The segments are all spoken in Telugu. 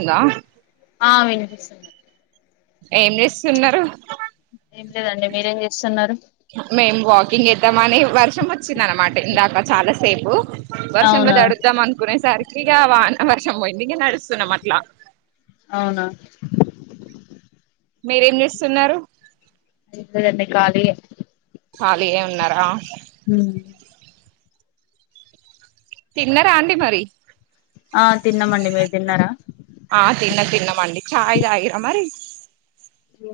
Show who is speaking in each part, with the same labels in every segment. Speaker 1: ఇంగా
Speaker 2: ఆ వినిపిస్తుంది
Speaker 1: ఏం చేస్తున్నరు
Speaker 2: ఏం లేదండి మీరేం చేస్తున్నారు
Speaker 1: మేము వాకింగ్ చేద్దామని వర్షం వచ్చిందన్నమాట ఇందాక చాలా సేపు వర్షంలో
Speaker 2: అవునా
Speaker 1: తడుద్ధాం అనుకునే సరికి ఇగ వాన వర్షం పోయింది ఇగ నడుస్తున్నాం అట్లా
Speaker 2: అవునా
Speaker 1: మీరేం జేస్తున్నారు
Speaker 2: ఏం లేదండి కాలియే
Speaker 1: ఖాలీయే ఉన్నారా
Speaker 2: ఉమ్
Speaker 1: తిన్నరా అండి మరి
Speaker 2: ఆ తిన్నమండి మీరు తిన్నారా
Speaker 1: ఆ తిన్న తిన్నమండి ఛాయ్ తాగిర్రా మరి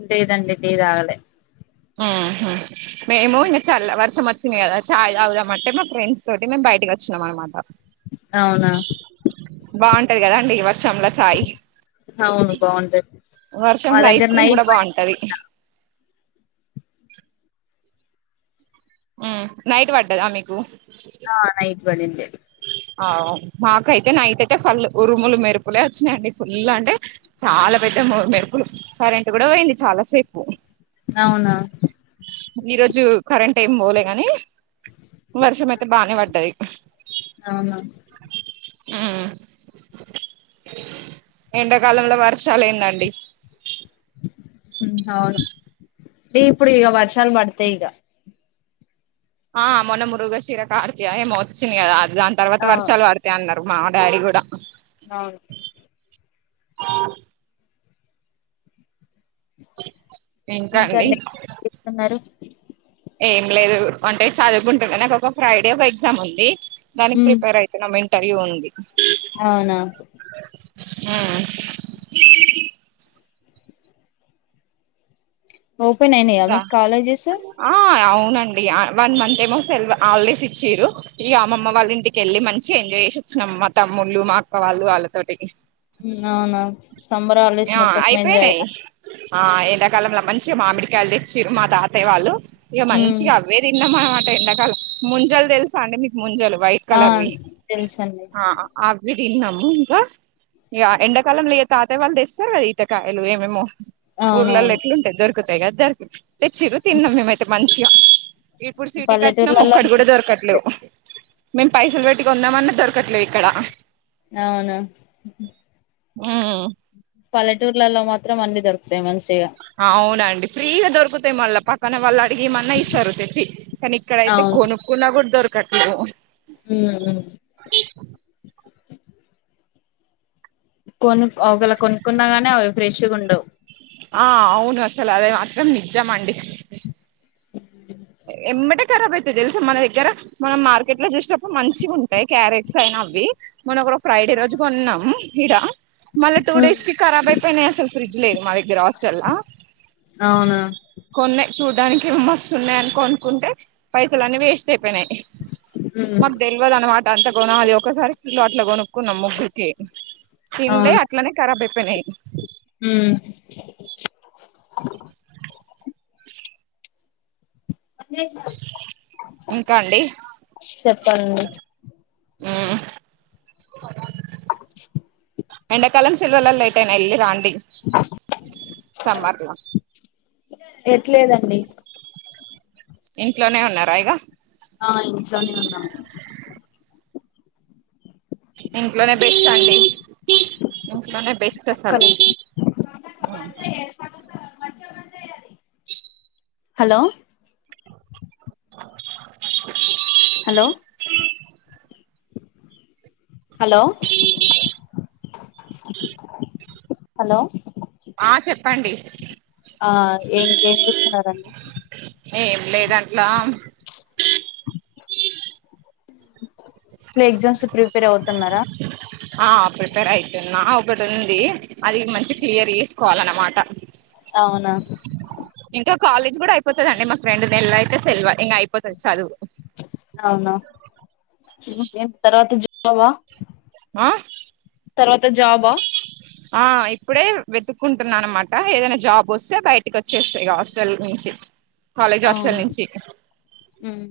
Speaker 2: లేదండి టీ తాగలె
Speaker 1: ఊహూ మేము ఇగ చల్ల వర్షం వచ్చింది కదా చాయ్ తాగుదామంటే మా ఫ్రెండ్స్ తోటి మేము బయటకి అచ్చినం అన్నమాట
Speaker 2: అవునా
Speaker 1: బావుంటది కదాండి ఈ వర్షంలో చాయ్
Speaker 2: అవును బాగుంటది మా
Speaker 1: వర్షంలో
Speaker 2: దగ్గర
Speaker 1: ఐస్ క్రీమ్
Speaker 2: నైట్
Speaker 1: కూడా
Speaker 2: పడింది
Speaker 1: బావుంటది ఊ నైట్ పడ్డదా మీకు
Speaker 2: ఆ నైట్ పడిండే
Speaker 1: ఆవ్ మాకైతే నైట్ అయితే ఫళ్ళు ఉరుములు మెరుపులే వచ్చినాయి ఫుల్ అంటే చాలా పెద్ద మొ మెరుపులు కరెంట్ కూడా పోయింది చాలా సేపు
Speaker 2: అవునా
Speaker 1: ఈరోజు కరెంట్ ఏం పోలే కాని వర్షం అయితే బానే పడ్డది
Speaker 2: అవునా
Speaker 1: ఆ ఎండకాలంల వర్షాలేందండి
Speaker 2: ఉమ్ అవును ఈ ఇప్పుడిగ వర్షాలు పడ్తాయి ఇగ
Speaker 1: ఆ మొన్న మృగశిర కార్తి ఆ ఏమో వచ్చింది గదా దాని తర్వాత
Speaker 2: ఆ
Speaker 1: వర్షాలు పడ్తయ్ అన్నారు మా డాడీ గుడా
Speaker 2: అవును
Speaker 1: ఇంకా అండి
Speaker 2: ఇంకండి ఏం చేస్తున్నారు
Speaker 1: ఏం లేదు అంటే చదువుకుంటున్న నాకు ఒక ఫ్రైడే ఒక ఎగ్జామ్ ఉంది దానికి ప్రిపేర్ అయి తున్న ఇంటర్వ్యూ ఉంది
Speaker 2: అవునా
Speaker 1: ఆ
Speaker 2: ఓపెన్ అయినాయా
Speaker 1: దా
Speaker 2: మీకు కాలేజెస్
Speaker 1: ఆ అవునండి వన్ మంత్ ఏమో సెల్వ ఆల్డేస్ ఇచ్చిరు ఇగ అమ్మమ్మ వాళ్ళ ఇంటికేళ్ళి మంచిగా ఎంజాయ్ జేసి వచ్చినాం మా తమ్ముళ్లు మా అక్క వాళ్ళు వాళ్ళతోటి
Speaker 2: ఉమ్ అవునా సంబర్ హలీడేస్
Speaker 1: ఆ
Speaker 2: మొత్తం
Speaker 1: అయిపోయినాయి
Speaker 2: ఎంజాయేనా
Speaker 1: ఆ ఎండాకాలంలో మంచిగా మామిడికాయలు దెచ్చిరు మా తాతయ్య వాళ్ళు ఇగ
Speaker 2: హ్మ్
Speaker 1: మంచిగా అవ్వే తిన్నాం అనమాట ఎండకాలం ముంజలు తెలుసా అండి మీకు ముంజలు వైట్
Speaker 2: ఆ
Speaker 1: కలర్ వి
Speaker 2: తెలుసండి
Speaker 1: అవి తిన్నాము ఇంకా ఇగ ఎండాకాలం ఇగ తాతయ్య వాళ్ళు తె స్తారు గదా ఈతకాయలు ఏమేమో ఊర్లల్లో
Speaker 2: అవునవును
Speaker 1: ఎట్లుంటాది దొరుకుతాయి గద దొరుకుతాయి తెచ్చిర్రు తిన్నాం మేమైతే మంచిగా ఇప్పుడు సిటీకచ్చినాం
Speaker 2: పల్లెటూర్లలో
Speaker 1: ఒక్కటి గుడా దొరకట్లేవ్ మేం పైసలు పెట్టి కొందామన్నా దొరకట్లే ఇక్కడ
Speaker 2: అవునా
Speaker 1: ఉమ్
Speaker 2: పల్లెటూర్లలో మాత్రం అన్ని దొరుకుతాయి మంచిగా
Speaker 1: అవునండి ఫ్రీగా దొరుకుతాయి మళ్ళా ప కన్న వాళ్ళు అడిగియిమన్నా ఇస్తారు తెచ్చి కానీ ఇక్కడైతే
Speaker 2: అవును
Speaker 1: కొనుకున్న గుడా దొరకట్లేవు
Speaker 2: ఉమ్ కొను ఒకవెలా కొనుక్కున్నాగాని అవి ఫ్రెష్గుండవు
Speaker 1: ఆ అవున అసలు అది మాత్రం నిజం అండి ఎంబాటే ఖరాబ్ అయితై తేల్సా మన దగ్గర మనం మార్కెట్ లో జూసేటప్పుడు మంచిగుంటాయ్ క్యారెట్స్ అయినా అవి మొన్న ఒకరోజు ఫ్రైడే రోజు కొన్నాం ఇడ మళ్ళా టూ డేస్ కి ఖరాబ్ అయిపోయినాయి అసలు ఫ్రిడ్జ్ లేదు మా దగ్గర హాస్టల్లా
Speaker 2: అవునా
Speaker 1: కొన్నాయి చూడ్డానికి ఏమో మస్తున్నాయి అని కొనుకుంటే పైసలు అన్నీ వేస్ట్ అయిపోయినాయి
Speaker 2: హ్మ్
Speaker 1: మాకు తెల్వదు అన్నమాట అంత గోనాలి ఒకసారి కిలో అట్లా కొను కున్నాం ముగ్గురికి తిన్లే అట్లనే ఖరాబ్ అయిపోయినై
Speaker 2: ఉమ్
Speaker 1: ఇంకా అండి
Speaker 2: చెప్పాలండి
Speaker 1: ఉమ్ ఎండాకాలం సెలవులల్ల ఎటైనా వెళ్ళి రాండి సమ్మర్లా
Speaker 2: ఎట్లేదండి
Speaker 1: ఇంట్లోనే ఉన్నరా ఇగ
Speaker 2: అ ఇంట్లోనే ఉన్నామండి
Speaker 1: ఇంట్లోనే బెస్ట్ అండి ఇంట్లోనే బెస్ట్
Speaker 2: ఒక్క
Speaker 1: అసలు
Speaker 2: నిమిషం హలో హలో హలో హలో
Speaker 1: ఆ చెప్పండి
Speaker 2: ఆ ఇంక ఏం చేస్తున్నరండి
Speaker 1: ఏం లేదు అట్లా
Speaker 2: ఇంట్లో ఎగ్జామ్స్కి ప్రిపేర్ అవుతున్నారా
Speaker 1: ఆ ప్రిపేర్ అయితున్నా ఒకటి ఉంది అది మంచిగ క్లియర్ చేసుకోవాలన్నమాట
Speaker 2: అవునా
Speaker 1: ఇంక కాలేజ్ కూడ అయిపోతదండి మాకు రెండు నెలలయితే సెల్వే ఇంక అయిపోతది చదువు
Speaker 2: అవునా ఓకే తర్వాత జా బా
Speaker 1: ఆ
Speaker 2: తర్వాత జాబా
Speaker 1: ఆ ఇప్పుడే వెతుక్కుంటున్నా అన్నమాట ఏదైనా జాబ్ వస్తే బయటికి వచ్చేస్త ఇగ హాస్టల్ నుంచి కాలేజ్ హాస్టల్
Speaker 2: అవునా
Speaker 1: నుంచి
Speaker 2: ఉమ్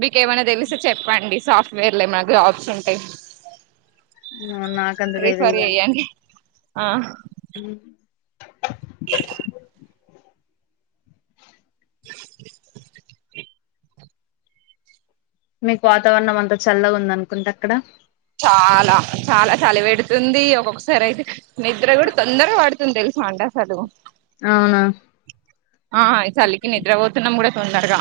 Speaker 1: మీకు ఏమైనా తెలిస్తే చెప్పండి సాఫ్ట్వేర్ లో ఏమైనా జాబ్స్ ఉంటె
Speaker 2: నాకంత
Speaker 1: రిఫర్
Speaker 2: తెలీదండి
Speaker 1: చెయ్యండి ఆ
Speaker 2: మీకు వాతావరణం అంత చల్లగ ఉందనుకుంట అక్కడ
Speaker 1: చాలా చాలా సలిపెడుతుంది ఒక్కొక్కసారి అయితే నిద్ర కూడా తొందరగా పడుతుంది తెలుసా అండి అసలు
Speaker 2: అవునా
Speaker 1: ఆ ఈ చలికి నిద్రపోతున్నాం కూడా తొందరగ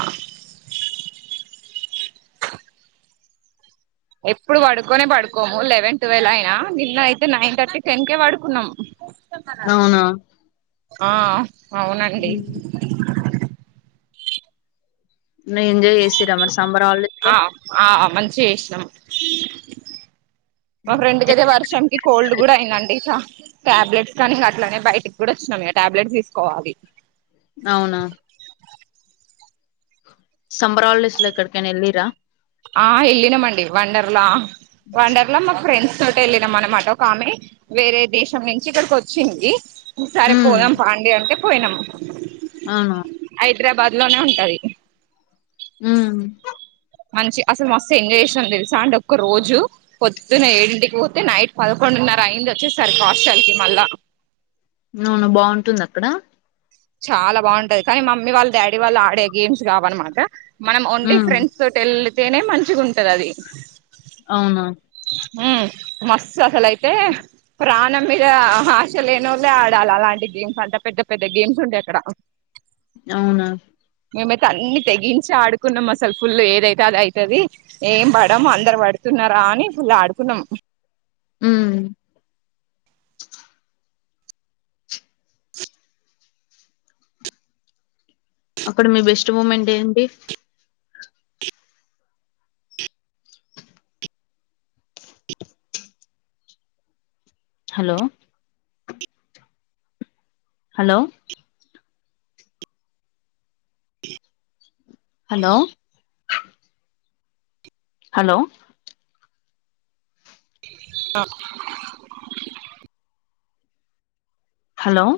Speaker 1: ఎప్పుడు పడుకోనే పడుకోము లెవెన్ ట్వెల్వ్ అయినా నిన్న అయితే నైన్ థర్టీ టెన్ కేే పడుకున్నాం
Speaker 2: అవునా
Speaker 1: ఆ అవునండి
Speaker 2: నే ఎంజాయ్ చేసిర్రా మరి సమ్మర్ హాలీడేస్
Speaker 1: ఆ ఆ మంచిగ చేసినం మా ఫ్రెండ్కయితే వర్షంకి కోల్డ్ కూడా అయిందండి టాబ్లెట్స్కనీ అట్లనే బయటికి కూడా వచ్చినాం టాబ్లెట్స్ తీసుకోవాలి
Speaker 2: అవునా సమ్మర్ హాలీడేస్ లో ఎక్కడికైనా ఎళ్ళిర
Speaker 1: ఆ ఎళ్ళినమండి వండర్లా వండర్ అట్ల మా ఫ్రెండ్స్ తోటి వెళ్ళినాం అనమాట ఒక ఆమె వేరే దేశం నుంచి ఇక్కడికి వచ్చింది సరే
Speaker 2: ఉమ్
Speaker 1: పోదాం పాండి అంటే పోయినం
Speaker 2: ఆ
Speaker 1: హైదరాబాద్లోనే ఉంటది
Speaker 2: ఉఉం
Speaker 1: మంచి అసలు మస్తు ఎంజాయ్ చేసినాం తెలుసా అంటె ఒక్క రోజు పొద్దున ఏడింటికి పోతే నైట్ పదకొండున్నర అయింది వచ్చేసరికి హాస్టల్కి మళ్ళా
Speaker 2: అవును బాగుంటుంది అక్కడ
Speaker 1: చాలా బాగుంటది కానీ మమ్మీ వాళ్ళు డాడీ వాళ్ళు ఆడే గేమ్స్ కావన్నమాట మనం ఓన్లీ
Speaker 2: ఉమ్
Speaker 1: ఫ్రెండ్స్ తోటి వెళితేనే మంచిగుంటది అది
Speaker 2: ఆవునున్
Speaker 1: ఉమ్ మస్త్ అసలయితే ప్రాణం మీద ఆశ లేని ఒల్లే ఆడాలి అలాంటి గేమ్స్ అంటె పెద్ద పెద్ద గేమ్స్ ఉంటయి అక్కడ
Speaker 2: అవునా
Speaker 1: మేమైతే అన్ని తెగించి ఆడుకున్నాం అసలు ఫుల్లు ఏదైతే అది అయితది ఏం పడము అందరు పడుతున్నారా అని ఫుళ్లు ఆడుకున్నాం
Speaker 2: ఉమ్ అక్కడ మీ బెస్ట్ మూమెంట్ ఏంటి హలో హలో హలో హలో
Speaker 1: అ
Speaker 2: హలో